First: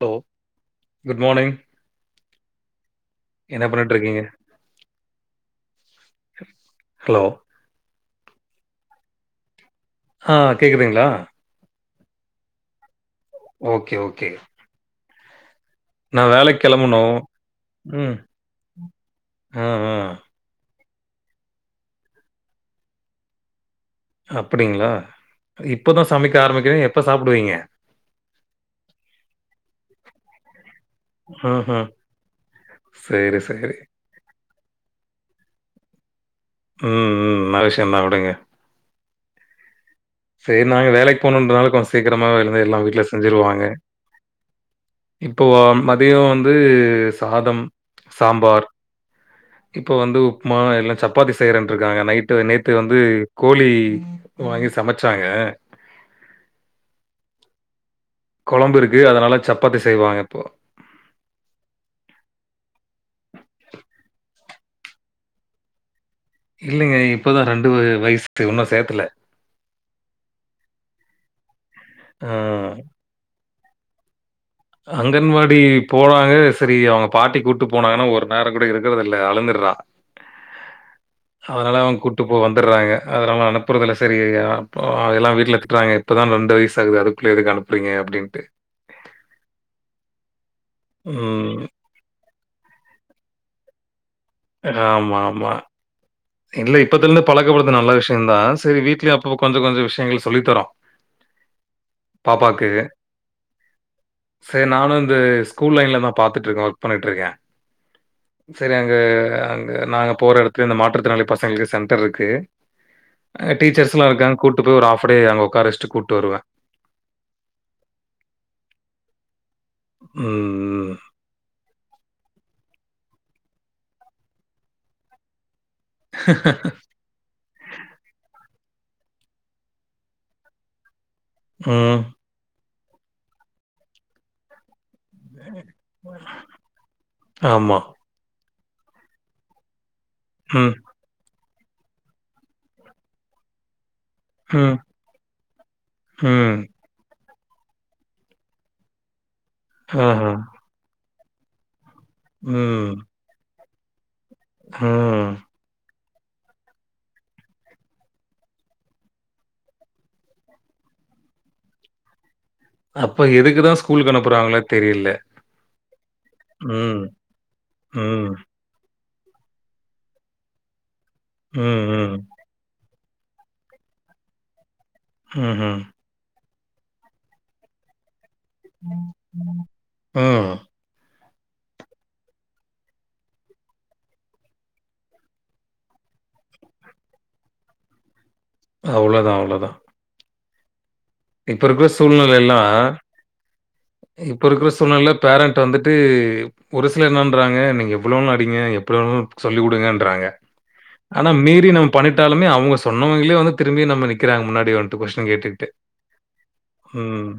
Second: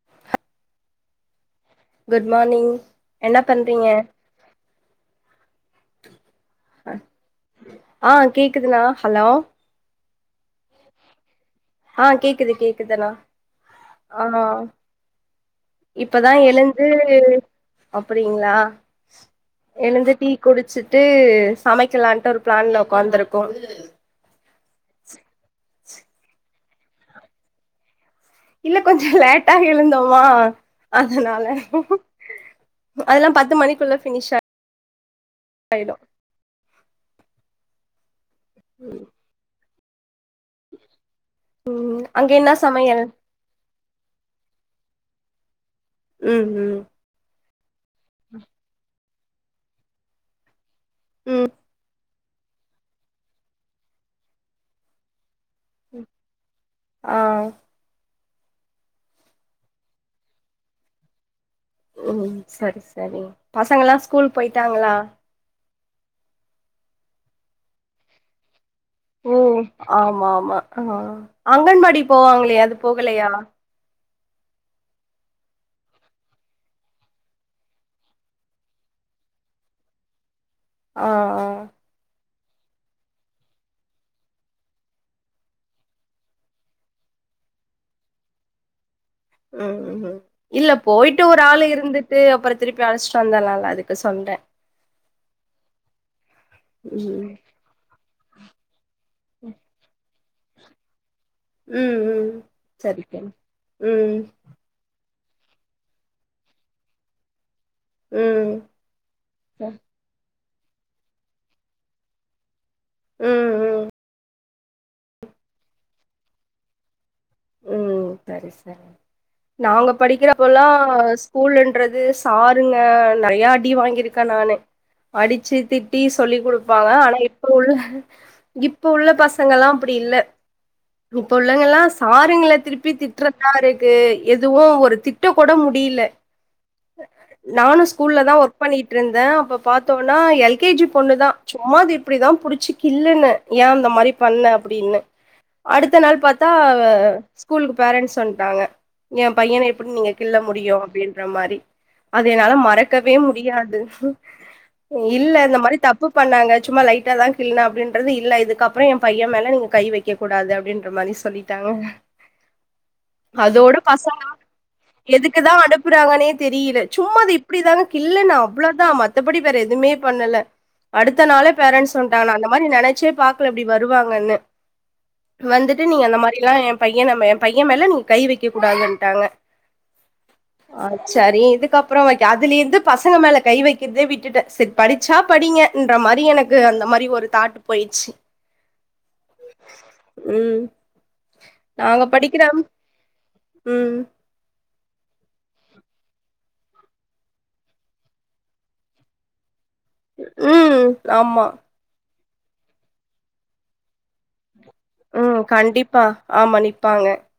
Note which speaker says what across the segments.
Speaker 1: Hello good morning
Speaker 2: good morning என்ன பண்றீங்க
Speaker 1: பண்ணிட்டு இருக்கீங்க? ஹலோ
Speaker 2: ஆ கேக்குதுண்ணா ஹலோ
Speaker 1: ஆ கேட்குதுங்களா
Speaker 2: ஆ கேக்குது கேக்குதண்ணா
Speaker 1: ஓகே ஓகே
Speaker 2: இப்பதா
Speaker 1: நான் வேலைக்கு
Speaker 2: எழுந்து
Speaker 1: கெளம்பணும். ம்.
Speaker 2: அப்பிடிங்களா
Speaker 1: ஆ, ஆ.
Speaker 2: எழுந்து டீ குடிச்சிட்டு சமைக்கலான்ட்டு ஒரு பிளான்ல உக்காந்துருக்கோ
Speaker 1: அப்புடிங்களா இப்போதா சமைக்க ஆரம்பிக்கிறிங்க எப்போ சாப்பிடுவீங்க
Speaker 2: இல்ல கொஞ்சோ லேட்டா எழுந்தோமா அதனால
Speaker 1: ம்ஹ்ம்.
Speaker 2: அதெல்லா
Speaker 1: சரி,
Speaker 2: பத்து
Speaker 1: சரி.
Speaker 2: மணிக்குள்ள ஃபினிஷ் ஆயிடு
Speaker 1: ம் ம் நல்ல விஷியோன்தா விடுங்க
Speaker 2: ம்
Speaker 1: சேரி நாங்க வேலைக்கி போணுன்றதுனால கொஞ்சோ
Speaker 2: ம்
Speaker 1: சீக்கிரமா
Speaker 2: அங்க என்ன
Speaker 1: விழுந்து எல்லா வீட்ல
Speaker 2: சமையல்
Speaker 1: செஞ்சிருவாங்க இப்போவா மதியோ
Speaker 2: ம்
Speaker 1: வந்து
Speaker 2: ம்
Speaker 1: சாதம் சாம்பார் இப்போ வந்து உப்புமா இல்லானா சப்பாத்தி
Speaker 2: ம்
Speaker 1: செய்றன்ட்ருக்காங்க நைட் ட்டு நேத்து வந்து கோழி வாங்கி சமைச்சாங்க
Speaker 2: ம் ஆ
Speaker 1: கொழம்பு இருக்கு அதனால சப்பாத்தி செய்வாங்க இப்போ
Speaker 2: ஓ செரி செரி பசங்கல்ல ஸ்கூல் போயிட்டாங்களா
Speaker 1: இல்லைங்க இப்போதா ரெண்டு வயசு இன்னு சேத்துல
Speaker 2: ஓ ஆமா ஆமா ஆ அங்கன்வாடி
Speaker 1: அ
Speaker 2: போவாங்களயே அது போகலையா
Speaker 1: அங்கன்வாடி போனாங்க செரி அவுங்க பாட்டி கூட்டு போனாங்கன்னா ஒரு நேரோ கூட இருக்கறதுல்ல அழுதுட்றா
Speaker 2: ஆ ஆ
Speaker 1: அதனால அவுங்க கூட் ட்டு போக வந்துட்றாங்க அதனால அனுப்புறதுல்ல செரி அப்புறோ எல்லா வீட்ல திட்டுறாங்க இப்போதா ரெண்டு வயசாகுது அதுக்குள்ளே எதுக்கு அனுப் அப்புட்றிங்க அப்டின்ட்டு
Speaker 2: ம் ம் இல்ல போயிட்டு ஒரு ஆள்
Speaker 1: ம்.
Speaker 2: இருந் ட்டு அப்புறோ திருப்பி அழைச்சிட்டு வந்தர்லால்ல அதுக்கு சொல்றே
Speaker 1: ஆமாமா இல்ல இப்பத்துலருந்து
Speaker 2: ம்
Speaker 1: பழக்கப்படுதுறது நல்ல விஷ்யோ தா செரி வீட்லயு அப்போ கொஞ்ச கொஞ்சோ விஷ்யங்கள் சொல்லித்தறோ
Speaker 2: ம் ம் சரிக்க ம்
Speaker 1: சரி நானு இந்த ஸ்கூல் லைன்ல தா பாத்துட்டு இருக்க ஒர்க் பண்ணிட்டுருக்க
Speaker 2: ம்
Speaker 1: செரி அங்க அங்க நாங்க போற எடத்துல இந்த மாற்றுத்திறனாளி பசங்களுக்கு சென்டர் இருக்கு
Speaker 2: ம்
Speaker 1: அ
Speaker 2: ம்
Speaker 1: டீச்சர்ஸ்ல்லா இருக்காங்க கூட்டிட்டு போய் ஒரு ஆஃப் டே அங்க உக்கார வெச்சி கூட்டு வருவே
Speaker 2: ம் செரி செரி நாங்க படிக்கிறப்பல்லா
Speaker 1: ம்.
Speaker 2: ஸ்கூல்ன்றது சாருங்க நறையா அடி வாங்கியிருக்க நானு அடிச்சு திட் டி சொல்லி் குடுப்பாங்க ஆனா இப்ப உள்ள இப்ப உள்ள பசங்கல்லா அப்படி இல்ல இப்ப உள்ளவங்கல்லா
Speaker 1: ம்.
Speaker 2: பாருங்களே திருப்பி திட்டறதாருக்கு எதுவு ஒரு திட் ட்டக் கூட முடியல
Speaker 1: ஆமா.
Speaker 2: நானு ஸ்கூல்ல தா ஒர்க் பண்ணிட்டுருந்தே அப்போ பாத்தோன்னா எல் கே
Speaker 1: ம்,
Speaker 2: ஜி பொண்ணுதா சும்மா இத இப்படிதா புடிச்சு கில்லுன ஏ அந்த மாரி பண்ண
Speaker 1: ம்,
Speaker 2: அப்டின்னு அடுத்த நாள் பாத்தா
Speaker 1: ம்.
Speaker 2: ப்ப ஸ்கூலுக்கு பேரன்ஸ் வன்ட்டாங்க என் பையன எப்புடி நீங்க
Speaker 1: ஆஹா.
Speaker 2: கிள்ள முடியு அப்டின்ற மாரி அது என்னால
Speaker 1: ம்,
Speaker 2: மறக்கவே முடியாது நீ
Speaker 1: ம்.
Speaker 2: இல்ல இந்த மாரி தப்பு பண்ணாங்க சும்மா லைட்டாதா கில்லுன அப்டின்றது இல்ல இதுக்கப்புறோ என் பையன் மேல நீங்க கை வை க்க கூடாது அப்டின்ற மாரி சொல்லிட்டாங்க
Speaker 1: அப்ப எதுக்கு
Speaker 2: அதோட
Speaker 1: தான் ஸ்கூலுக்கு
Speaker 2: பசங்க
Speaker 1: அனுப்புறாங்களோ தெரியல.
Speaker 2: எதுக்குதா அனுப்புறாங்கனே தெரியில
Speaker 1: ம்,
Speaker 2: சும்மா அது இப் புடி தாங்க
Speaker 1: ம்,
Speaker 2: கில்லுன அவுளோதா மத்தபடி வேற எதுமே பண்ணல அடுத்த நாளே
Speaker 1: ம்,
Speaker 2: பேரன்ஸ்
Speaker 1: ம்,
Speaker 2: வன்ட்டாங்க நா அந்த மாரி நெனச்சே பாக் குல அப்டி வருவாங்கன்னு
Speaker 1: ம்ஹ்ம்.
Speaker 2: வந்துட்டு நீங்க அந்த மாரிலா என் பையனம்ம என் பையன் மேல நீங் கை வைக்க கூடாதுன்ட்டாங்க
Speaker 1: ம்.
Speaker 2: அ சரி இதுக்கப்புறோ வைக்க அதுலிருந்து பசங்க மேல கை வைக்கிற்தே விட்டுட்ட செர் படிச்சா படிங்க இன்ற மாரி எனக்கு அந்த மாரி ஒரு தாட்டு் போய்ச்சு
Speaker 1: அவுளோதா அவுளோதா
Speaker 2: ம்
Speaker 1: இப்ப இருக்குற
Speaker 2: நாங்க படிக்கிற
Speaker 1: சூழ்நெலைலா
Speaker 2: ம்
Speaker 1: இப்ப இருக்குற சூழ்நெல பேரண்ட் வந்துட்டு ஒரு சிலர் என்ன பண்றாங்க நீங்க எவ்வுளோனு அடிங்க எப்டிவேணாலு சொல்லி குடுங்கன் றாங்க
Speaker 2: ம்
Speaker 1: ஆனா
Speaker 2: ஆமா
Speaker 1: மீறி நம் பண்ணிட்டாலுமே அவுங்க சொன்னவங்களே வந்து திரும்பி நம்ம நிக்கிறாங்க முன்னாடி வந்
Speaker 2: ம் கண்டிப்பா ஆமா நி
Speaker 1: ம்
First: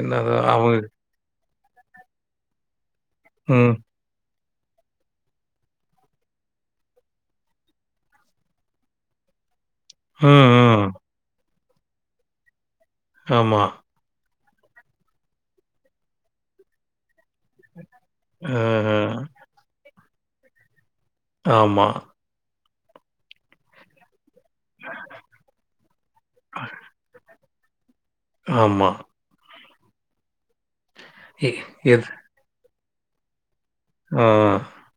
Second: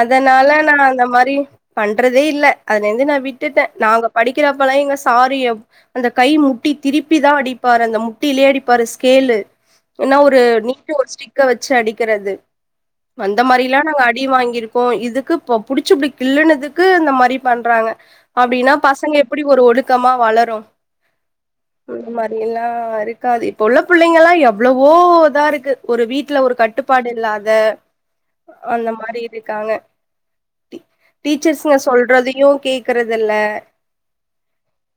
Speaker 1: என்னதான்
Speaker 2: நா
Speaker 1: அவங்க
Speaker 2: அந்த மாரி பண்றதே இல்ல அதுலர்ந்து நா விட்டுட்டே
Speaker 1: ம்,
Speaker 2: நாங்க படிக்கிறப்பலா எங்க‌ சாரு எப் அந்த கை முட்டி திருப்பிதா அடிப்பாரு அந்த முட்டிலே அடிப்பாரு ஸ்கேலு இல்னா ஒரு
Speaker 1: ம், ம்.
Speaker 2: நீட்ட ஒரு ஸ்டிக்க வச்சு அடிக்கிறது அந்த
Speaker 1: ஆமா.
Speaker 2: மாரிலா நாங்க அ டி வாங்கிருக்கோ இதுக்கு இப்போ புடிச்சு‌ இப்டி கில்லுனதுக்கு இந்த மாரி பண்றாங்க அப்டினா
Speaker 1: அஹ.
Speaker 2: பசங்க எப்டி ஒரு ஒழுக்கமா வளரு
Speaker 1: ஆமா
Speaker 2: பில்லா இருக்காது இப்ப உள்ள புள்ளைங்கலா எ வ்ளவோ இதா இருக்கு ஒரு வீட்ல ஒரு கட்டுப்பாடு இல்லாத
Speaker 1: ஆமா.
Speaker 2: அந்த மா ரி இருக்காங்க
Speaker 1: எ
Speaker 2: டீச்சர்ஸ்ங்க
Speaker 1: எது
Speaker 2: சொல்றதையு கேக்குறதுல்ல
Speaker 1: ஆ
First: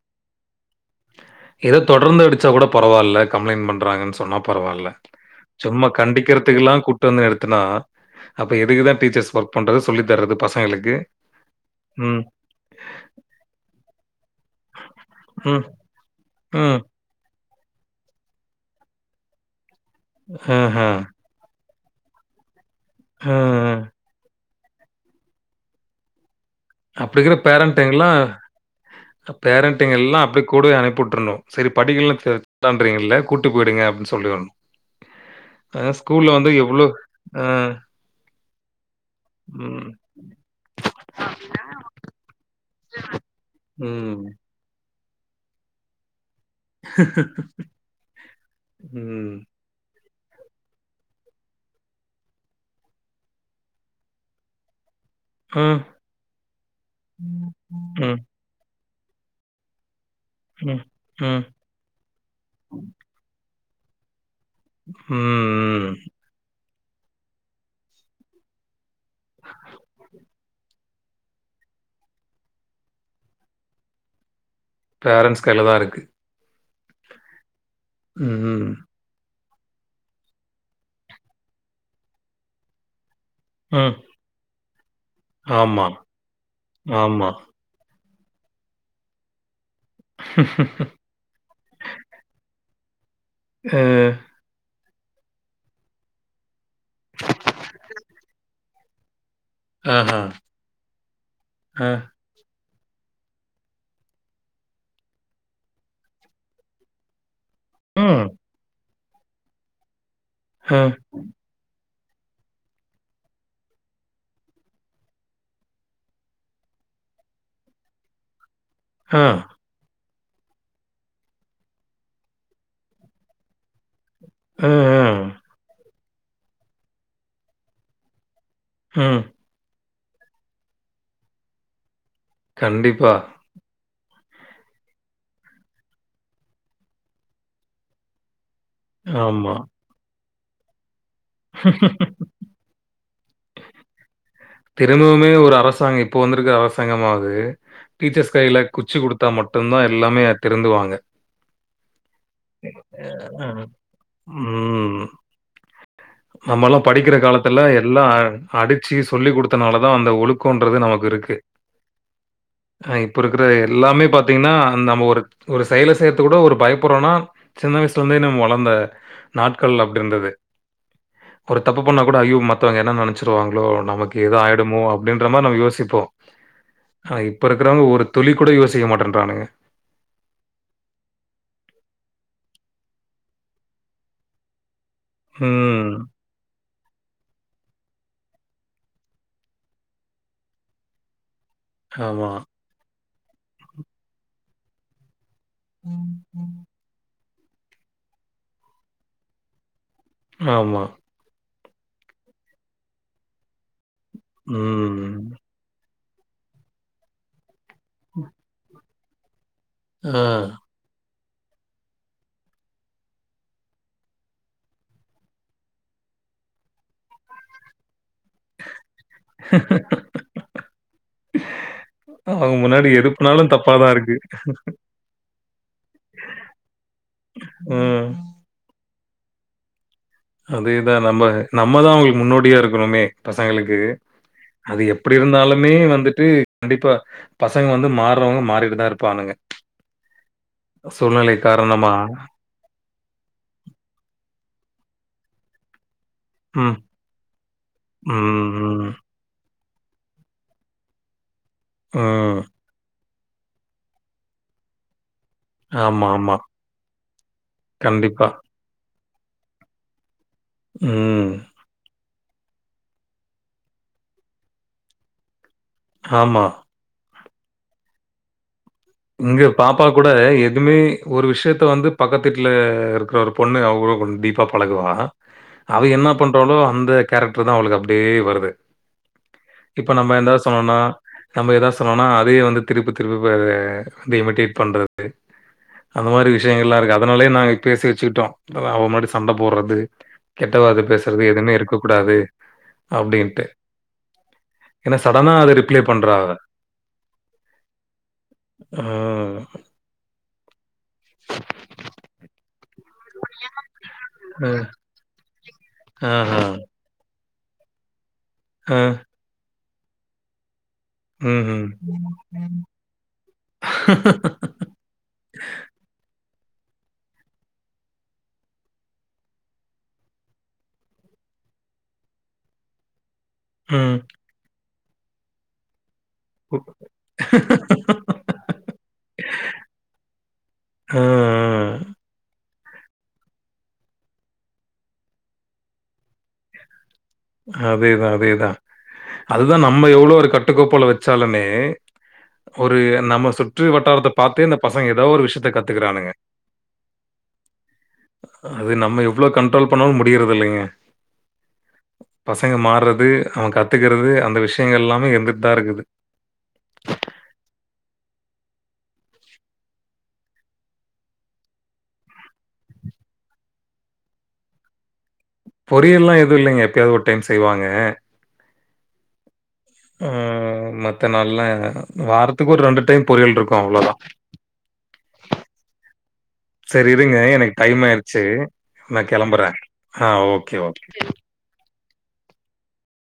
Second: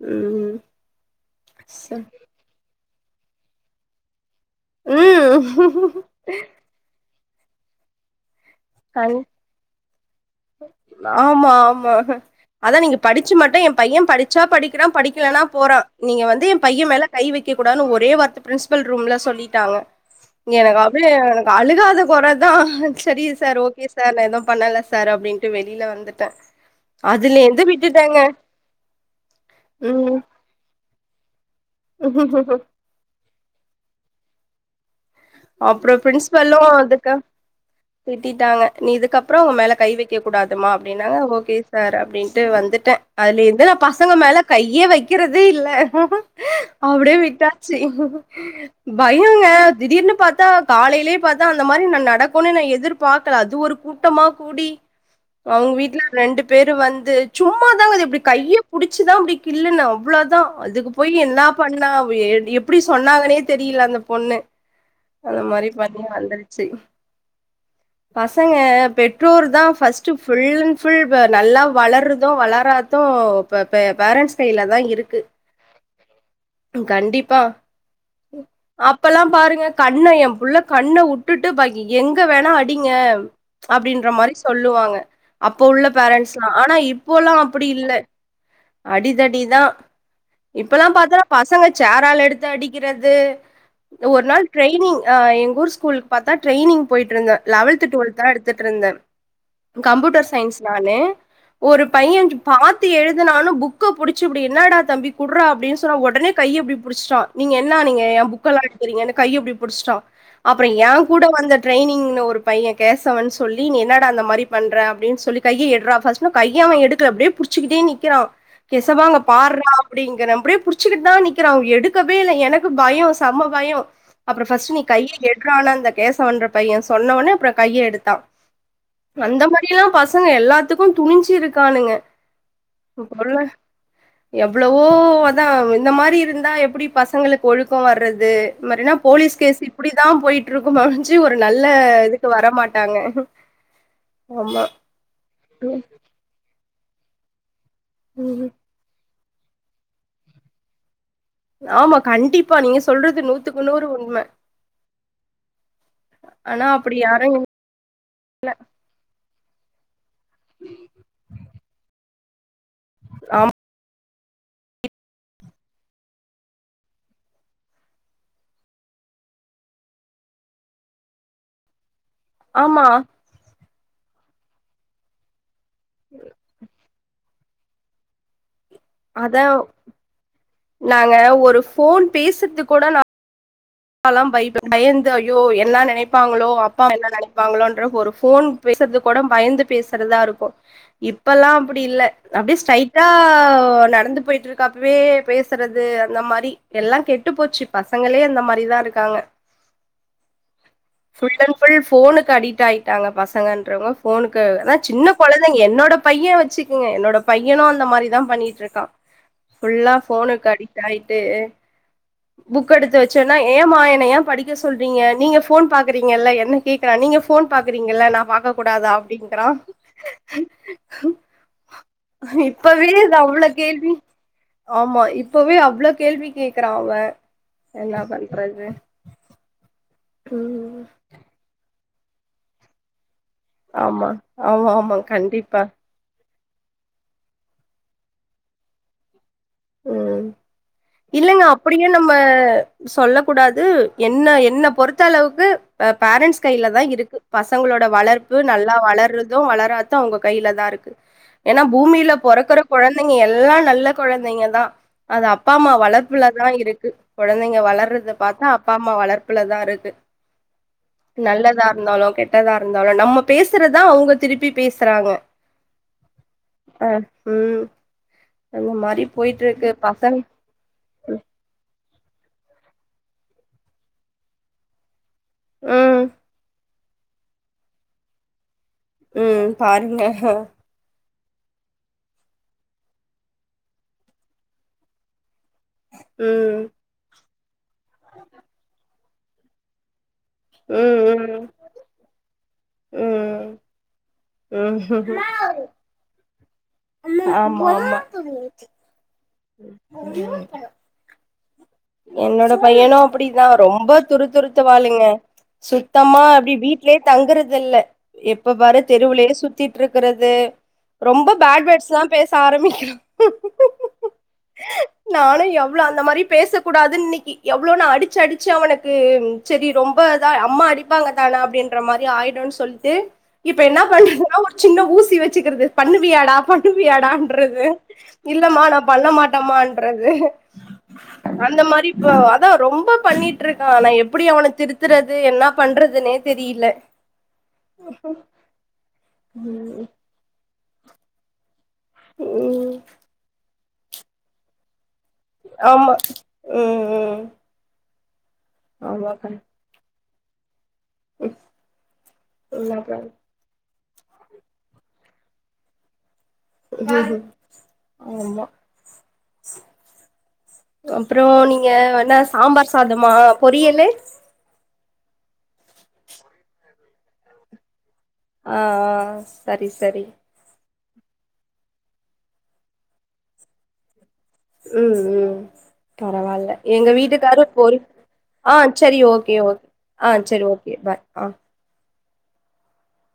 Speaker 2: ம்
Speaker 1: எதோ
Speaker 2: ச
Speaker 1: தொடர்ந்து அடிச்சா கூட பரவால்ல கம்ப்ளைண் பண்றாங்கன் சொன்னா பரவால்ல
Speaker 2: ம்
Speaker 1: சும்மா கண்டிக்கிறதுக்குலா கூட்டு வந்து நிறுத்துனா அப்ப எதுக்குதா
Speaker 2: கண்
Speaker 1: டீச்சர்ஸ் ஒர்க் பண்றது சொல்லி தர்றது பசங்களுக்கு.
Speaker 2: ஆமா ஆமா
Speaker 1: ம்,
Speaker 2: அதா நீங்க படிச்சு மட்டு என் பையன் படிச்சா படிக்குறான் படிக்கிலனா
Speaker 1: ம்,
Speaker 2: போறான் நீங்க வந்து என்
Speaker 1: ம்.
Speaker 2: பையன் மேல கை வைக்க கூடாதுனு ஒரே வார்த்த பிரின்ஸ்பல் ரூம்ல சொல்லிட்டாங்க எனக்கு
Speaker 1: அஹ.
Speaker 2: அப்டியே எனக்கு அழுகாத கொறதா சரிங்க
Speaker 1: அ.
Speaker 2: சார் ஓகே சார் நான் எது பண்ணல சார் அப்டின்ட்டு வெளில வந்துட்ட
Speaker 1: அப்டிங்கிற பேரன்ட்ங்குலா அ பேரன்ட்ங்க எல்லா
Speaker 2: ம்
Speaker 1: அப்டி கூடவே அனுப்வுட்ருணு செரி படிக்குல சரிதான்றீங்கள்ல கூட்டு போய்டுங்க அப்டின் சொல்லிறணு
Speaker 2: அப்றோ பிரின்ஸ்பல்லு அதுக்கு
Speaker 1: ஆ,
Speaker 2: திட்டிட்டாங்க நீ இதுக்கப்றோ அவ்ங்க மேல கை
Speaker 1: ம்,
Speaker 2: வை க்க கூடாதுமா அப்டின்னாங்க ஓகே சார் அப்டின்ட்டு வந்துட்ட அதுல இருந்து நான் பசங்க
Speaker 1: ம்,
Speaker 2: மேல கையே வைக்கிறதே இல்ல அப்டியே விட்டாச்சு
Speaker 1: ம்,
Speaker 2: பயோங்க திடீர்னு பாத்தா காலைலே பாத்தா அந்த மாரி ந நடக்கும் ந எதிர்பாக்கல அது ஒரு கூட்டமா கூ கூடி
Speaker 1: ஆ,
Speaker 2: அவுங்க வீட்டுல ரெண்டு பேரும் வந்து சும்மாதாங்க அது
Speaker 1: ம்,
Speaker 2: அப்டி கைய புடிச்சுதான் அப்டி கில்லுனோ அவ்ளத தா
Speaker 1: ம்,
Speaker 2: அதுக்கு போய் என்ன
Speaker 1: ம்,
Speaker 2: பண்ணா எப்டி சொன்னாங்கன்னே தெரியல அந்த பொண்ணு
Speaker 1: ம் ம்
Speaker 2: வந்துரிச்சு பசங்க பெற்றோர் தான் ஃபஸ்ட் ஃபுல் அண்ட் ஃபுல் நல்லா வளரதும் வளராதும் இப் பா‌ பேரன்ட்ஸ் கையில தான் இரு
Speaker 1: பேரண்ஸ் கையில தா இருக்கு
Speaker 2: கண்டிப்பா
Speaker 1: ம்,
Speaker 2: அப்பல்லாம் பாருங்க கண்ண என் புள்ள கண்ண வுட்டுட்டு பாக்கி எங்க வேணா அடிங்க
Speaker 1: ம்.
Speaker 2: அப்டின்ற மாரி சொல்லுவாங்க அப்ப உள்ள
Speaker 1: ஆமா,
Speaker 2: பேரண்ட்ஸ்ல்லாம் ஆனா
Speaker 1: ஆமா.
Speaker 2: இப்போல்லாம் அப்டி இல்லை அடிதடிதான் இப்பல்லாம் பாத்தனா பசங்க சேரால் எடுத்து அடிக்கிறது
Speaker 1: அ,
Speaker 2: ஒரு நாள் ட்ரெய்னிங் எங்கூர் ஸ்கூல் பாத்தா ட்ரெயனிங் போயிட்டு இருந்தேன் லெவன்த் டுவெல்த்தெல்லாம் எடுத்துட்டு இருந்தேன்
Speaker 1: ஆஹா,
Speaker 2: கம்ப்யூட்டர் சயின்ஸ் நானு ஒரு
Speaker 1: அ,
Speaker 2: பையன் பாத்து எழுதுனானு புக்கை பிடிச்சு இப்படி என்னடா தம்பி குடுறா அப்படின்னு சொன்னா உடனே கையப்டி பிடிச்டான் நீங்க என்னா நீங்க
Speaker 1: ம்,
Speaker 2: என் புக்கெல்லாம் எடுக்கறீங்கன்னு கை இப்படி புடிச்சிட்டான் அப்புறம்
Speaker 1: அ,
Speaker 2: என் கூட வந்த ட்ரெய்னிங் ஒரு பையன் கேசவன்ன சொல்லி நீ என்னட அந்த மாதிரி பண்ற அப்டினு சொல்லி கையை ஏட்ரா ஃபஸ்ட் ன்னு கைய அவன் எடுக்கல அப்டியே புடிச்சுக்கிட்டே நிகிறான் கெசவா அங்க
Speaker 1: ஆ,
Speaker 2: பாரா அப்படி இங்க நா புடிச்சுட்டு தான் நிக்கிறா அவன் எடுக்கவே இல்லை எனக்கு பயம் செம்ம பயம் அப்புறம்
Speaker 1: அ, ஆ,
Speaker 2: ஃபர்ஸ்ட் நீ கையை எடுறா னு அந்த கேசவ் பையன் சொன்னவடனே அப்புறம் கையை எடுத்தான்
Speaker 1: ம்.
Speaker 2: அந்த மாரில்லாம் பசங்க எல்லாத்துக்கும் துணிஞ்சி இருக்கானுங்க
Speaker 1: கண்டிப்பா.
Speaker 2: [unintelligible]
Speaker 1: [unintelligible]
Speaker 2: எவ்வளவோ அதான் இந்த மாரி இருந்தா எப்படி பசங்களுக்கு ஒழுக்கம் வர்றது மாரினா போலீஸ்
Speaker 1: ஆமா.
Speaker 2: கேஸ் இப்படிதான் போயிட்டு இருக்கும் ஒரு நல்ல இதுக்கு வர மாட்டாங்க
Speaker 1: திரும்பவுமே ஒரு அரசாங்கம் இப்போ வந்திருக்கிற அரசாங்கமாவது டீச்சர்ஸ்
Speaker 2: ம்
Speaker 1: கையில குச்சி கொடுத்தா மட்டும்தான் எல்லாமே திரிந்துவாங்க
Speaker 2: ஆமா கண்டிப்பா நீங்க சொல்றது
Speaker 1: அ
Speaker 2: நூத்துக்கு நூறு உண்மை ஆனா
Speaker 1: நம்மல்லாம்
Speaker 2: அப்டி
Speaker 1: படிக்கிற
Speaker 2: யாரு
Speaker 1: காலத்துல எல்லா அடிச்சு சொல்லிக் கொடுத்தனால தான் அந்த ஒழுக்கன்றது நமக்கு இருக்கு அஹ் இப்ப இருக்கிற எல்லாமே பாத் தீங்கன்னா நம்ம ஒரு செயலை செய்றதுக்கு கூட ஒரு பயப்பறோம்னா சின்ன வயசுல இருந்தே நம்ம வளந்த நாட்கள் அப்டி இருந்தது ஒரு தப்பு பண்ணா கூட ஐயோ மத்தவங்க
Speaker 2: ஆமா
Speaker 1: என்ன நினைச்சருவாங்களோ நமக்கு எதோ ஆயிடுமோ அப்படின்ற மாதிரி நம்மயோசி இப்போ இப்ப இருக்கிறவங்க ஒரு துளி கூட யோசிக்க மாட்றாங்க
Speaker 2: அத நாங்க ஒரு ஃபோன் பேசுறது கூட நான் பயந்து அயோ எல்லாம்
Speaker 1: ம்.
Speaker 2: நினை பாப்பாங்களோ அப்பா என்ன நினைப்பாங்களோ ன்ற ஒரு ஃபோன் பேசுறது கூட பயந்து பேசுறதா இருக்கும் இப்பெல்லாம் அப்டி இல்ல
Speaker 1: ஆமா,
Speaker 2: அப்படி ஸ்ட்ரைட்டா நடந்து போயிட்டு இருக்கு பேசுறது அந்த மாதிரி எல்லாம் கெட்டு போச்சு பசங்களே அந்த மாதிரிதான் இருக்காங்க
Speaker 1: ஆமாம்
Speaker 2: ஃபுல்ல அன் ஃபுல் ஃபோனுக்கு அடிக்ட் ஆயிட்டாங்க பசங்கன்றவங்க போனுக்கு அத சின்ன
Speaker 1: ம்.
Speaker 2: குழந்தை டிதா என்னோட பைய வச்சுக்குங்க என்னோட பையனு அந்த மாரிதா பண்ணிட்டு இருக்கா ஃபுல்லா போனு கட் ஆயிட்டு புக்க எடுத்து வச்சு சொன்னா ஏமா என்ன ஏ படிக்க சொல்றீங்க நீங்க போன் பாக்குறீஙகள என்ன கேக்குறா நீங்க போன் பாகிறீங்கள நா பாக்கக் கூடாதா அப்டிங்கறா
Speaker 1: ஆ. அவங்க முன்னாடி எது
Speaker 2: இப்பவேது அவ்ளோ
Speaker 1: பண்ணாலும் தப்பாதான்
Speaker 2: கேள்வி
Speaker 1: இருக்கு.
Speaker 2: ஆமா இப்பவே அவ்ள கேள்வி கேக்குறா அவ என்னா
Speaker 1: ம்.
Speaker 2: பண்றது ம்
Speaker 1: அதேதா நம்ம நம்ம தா அவுங்களுக்கு முன்னோடியா இருக்கணுமே பசங்களுக்கு
Speaker 2: ஆமா ஆமா
Speaker 1: அது
Speaker 2: ஆமா
Speaker 1: எப்டி
Speaker 2: கண்டிப்பா
Speaker 1: இருந்தாலுமே வந்துட்டு கண்டிப்பா பசங்க வந்து மாறவங்க மாறிடுதா இருபாங்க
Speaker 2: ம் இல்லங்க அப்டியு
Speaker 1: காரணமா.
Speaker 2: நம்ம சொல்ல கூடாது என்ன என்ன பொறுத்த அளவுக்கு பேரண்ட்ஸ் கையில
Speaker 1: ம்.
Speaker 2: தா இருக்கு பசங்களோட வளர்ப்பு
Speaker 1: ம்.
Speaker 2: நல்லா
Speaker 1: ம்.
Speaker 2: வளர்ரது வளராது து அவ்ங்க கையில தா இருக்கு ஏன்னா பூமியில
Speaker 1: ம்.
Speaker 2: பொறக்கற குழந்தைங்க எல்லா நல்ல குழந்தைங்க க தா அது அப்பா அம்மா
Speaker 1: ஆமா,
Speaker 2: வளர்ப்புல
Speaker 1: ஆமா.
Speaker 2: தா இருக்கு கொழந்தைங்க வளர்றத
Speaker 1: கண்டிப்பா.
Speaker 2: பாத்தா அப்பா அம்மா வளர்ப்புலதா இருக்கு
Speaker 1: ம்.
Speaker 2: நல்லதா இருந்தாலு கெட் ட்டதா இருந்தாலோ நம்ம பேசுறதா அவங்க திருப்பி பேசறாங்கோ
Speaker 1: ஆமா
Speaker 2: ஆ ம் அந்த மாரி போயிட்டு
Speaker 1: இங்க
Speaker 2: இருக்கு.
Speaker 1: பாப்பாக் கூட
Speaker 2: பசங்க
Speaker 1: எதுமே ஒரு விஷயத்த வந்து பக்கத்திட்டல இருக்கிற ஒரு பொண்ணு அவளோ கொஞ்சோ டீப்பா பழகுவா அவ
Speaker 2: ம்.
Speaker 1: என்ன பண்றாளோ அந்த கேரக்டர் தா அவளுக்கு அப்டியே வருது
Speaker 2: ம்.
Speaker 1: இப்ப
Speaker 2: பாருங்க.
Speaker 1: நம்ம எந்தாவ்து சொன்னோனா நம்ம ஏதா சொன்னோனா அதே வந்து திருப்பி திருப்பி வந்து இமிடேட் பண்றது அந்த மாரி
Speaker 2: ம்.
Speaker 1: விஷயங்கள்ல்லா இருக்கு அதனாலயே நாங்க பேசி வச்சிக்கிட்டோ அவ முன்னாடி சண்ட போட்றது கெட்டவாத
Speaker 2: ம்.
Speaker 1: பேசுறது
Speaker 2: ம்.
Speaker 1: எதுவுமே இருக்க கூடாது அப்டின்ட்டு
Speaker 2: ம்
Speaker 1: ஏன்னா
Speaker 2: ம்
Speaker 1: சடனா அத ரிப்ளே பண்றா அவ
Speaker 2: ஆமா ஆமா
Speaker 1: ஆ
Speaker 2: இவுன் பனோ என்னோட பையனோ அப்டிதா ரொம்ப துரு
Speaker 1: அ.
Speaker 2: துருத்த வாளுங்க சுத்தமா
Speaker 1: ஆஹா.
Speaker 2: அப்டி வீ ட்லயே தங்குறது இல்ல எப்ப
Speaker 1: அ.
Speaker 2: பாரு தெருவுலயே சுத்திட்டு இருக்குறது ரொம்ப பேட்
Speaker 1: ம்ஹ்ம்.
Speaker 2: வேட்ஸ்ல்லா பேச ஆரம்பிக்கறா நானோ எவ்வளோ அந்த மாரி பேச கூடாது ன்னிக்கி எவ்ளோ நா அடிச்சி அடிச்சி அவனுக்கு செரி ரொம்ப இதா அம்மா அடி ப்பாங்க தானா அப்டின்ற மாரி ஆயிடுன் சொல்ட்டு இப்ப என்னா
Speaker 1: ம்.
Speaker 2: பண்றதுன்னா ஒரு சின்ன ஊசி வச்சிக்கிற்து பண்ணுவியாடா
Speaker 1: உ
Speaker 2: பண்ணவியாடான்றது இல்லமா நா பண்ண மாட்டம்மா இன்றது
Speaker 1: ஆ
Speaker 2: அந்த மாரி ப்போ அதா ரொம்ப பண்ணிட்டு இருக்கா ஆனா எப்டி அவன திருத்துறது என்ன பண்றதுன்னே தெரியில
Speaker 1: அதே தா அதே தா அதுதா நம்ம எவ்ளோ ஒரு கட்டுக்கோப்பல வச்சாலுமே
Speaker 2: ம்
Speaker 1: ஒரு நம்ம சுற்று வட்டாரத்த பாத்தே இந்த பசங்க ஏதாவ்து ஒரு விஷ் ஷ்த்த
Speaker 2: ஆமா
Speaker 1: கத்துக்கிறானுங்க
Speaker 2: ம் ம்
Speaker 1: அது நம்ம
Speaker 2: ஆமா
Speaker 1: எவ்ளோ
Speaker 2: கண்
Speaker 1: கண்ட்ரோல் பண்ணாலு முடியிறது இல்லைங்க பசங்க மார்றது அவன் கத்துக்கறது அந்த விஷ்யோ எல்லாமே இருந்துட் தா இருக்குது
Speaker 2: ஆமா அப்றோ நீங்க என்ன சாம்பார் சாதமா பொரியலு
Speaker 1: பொரியல்லா எது இல்லைங்க எப்யாவது ஒரு டைம் செய்வாங்க
Speaker 2: ஆ ஆ செரி செரி
Speaker 1: அ மத்த நால்லா வாரத்துக்கு ஒரு ரெண்டு டைம் பொரியல் இருக்கு அவ்ளோ தா
Speaker 2: ம் ம் பரவாயில்ல எங்க
Speaker 1: சரி இருங்க,
Speaker 2: வீட்டுக்காரு
Speaker 1: எனக்கு
Speaker 2: பொ
Speaker 1: டைம் ஆயிருச்சு.
Speaker 2: ஆ செரி ஓகே ஓகே ஆ செரி ஓகே பாய் ஆ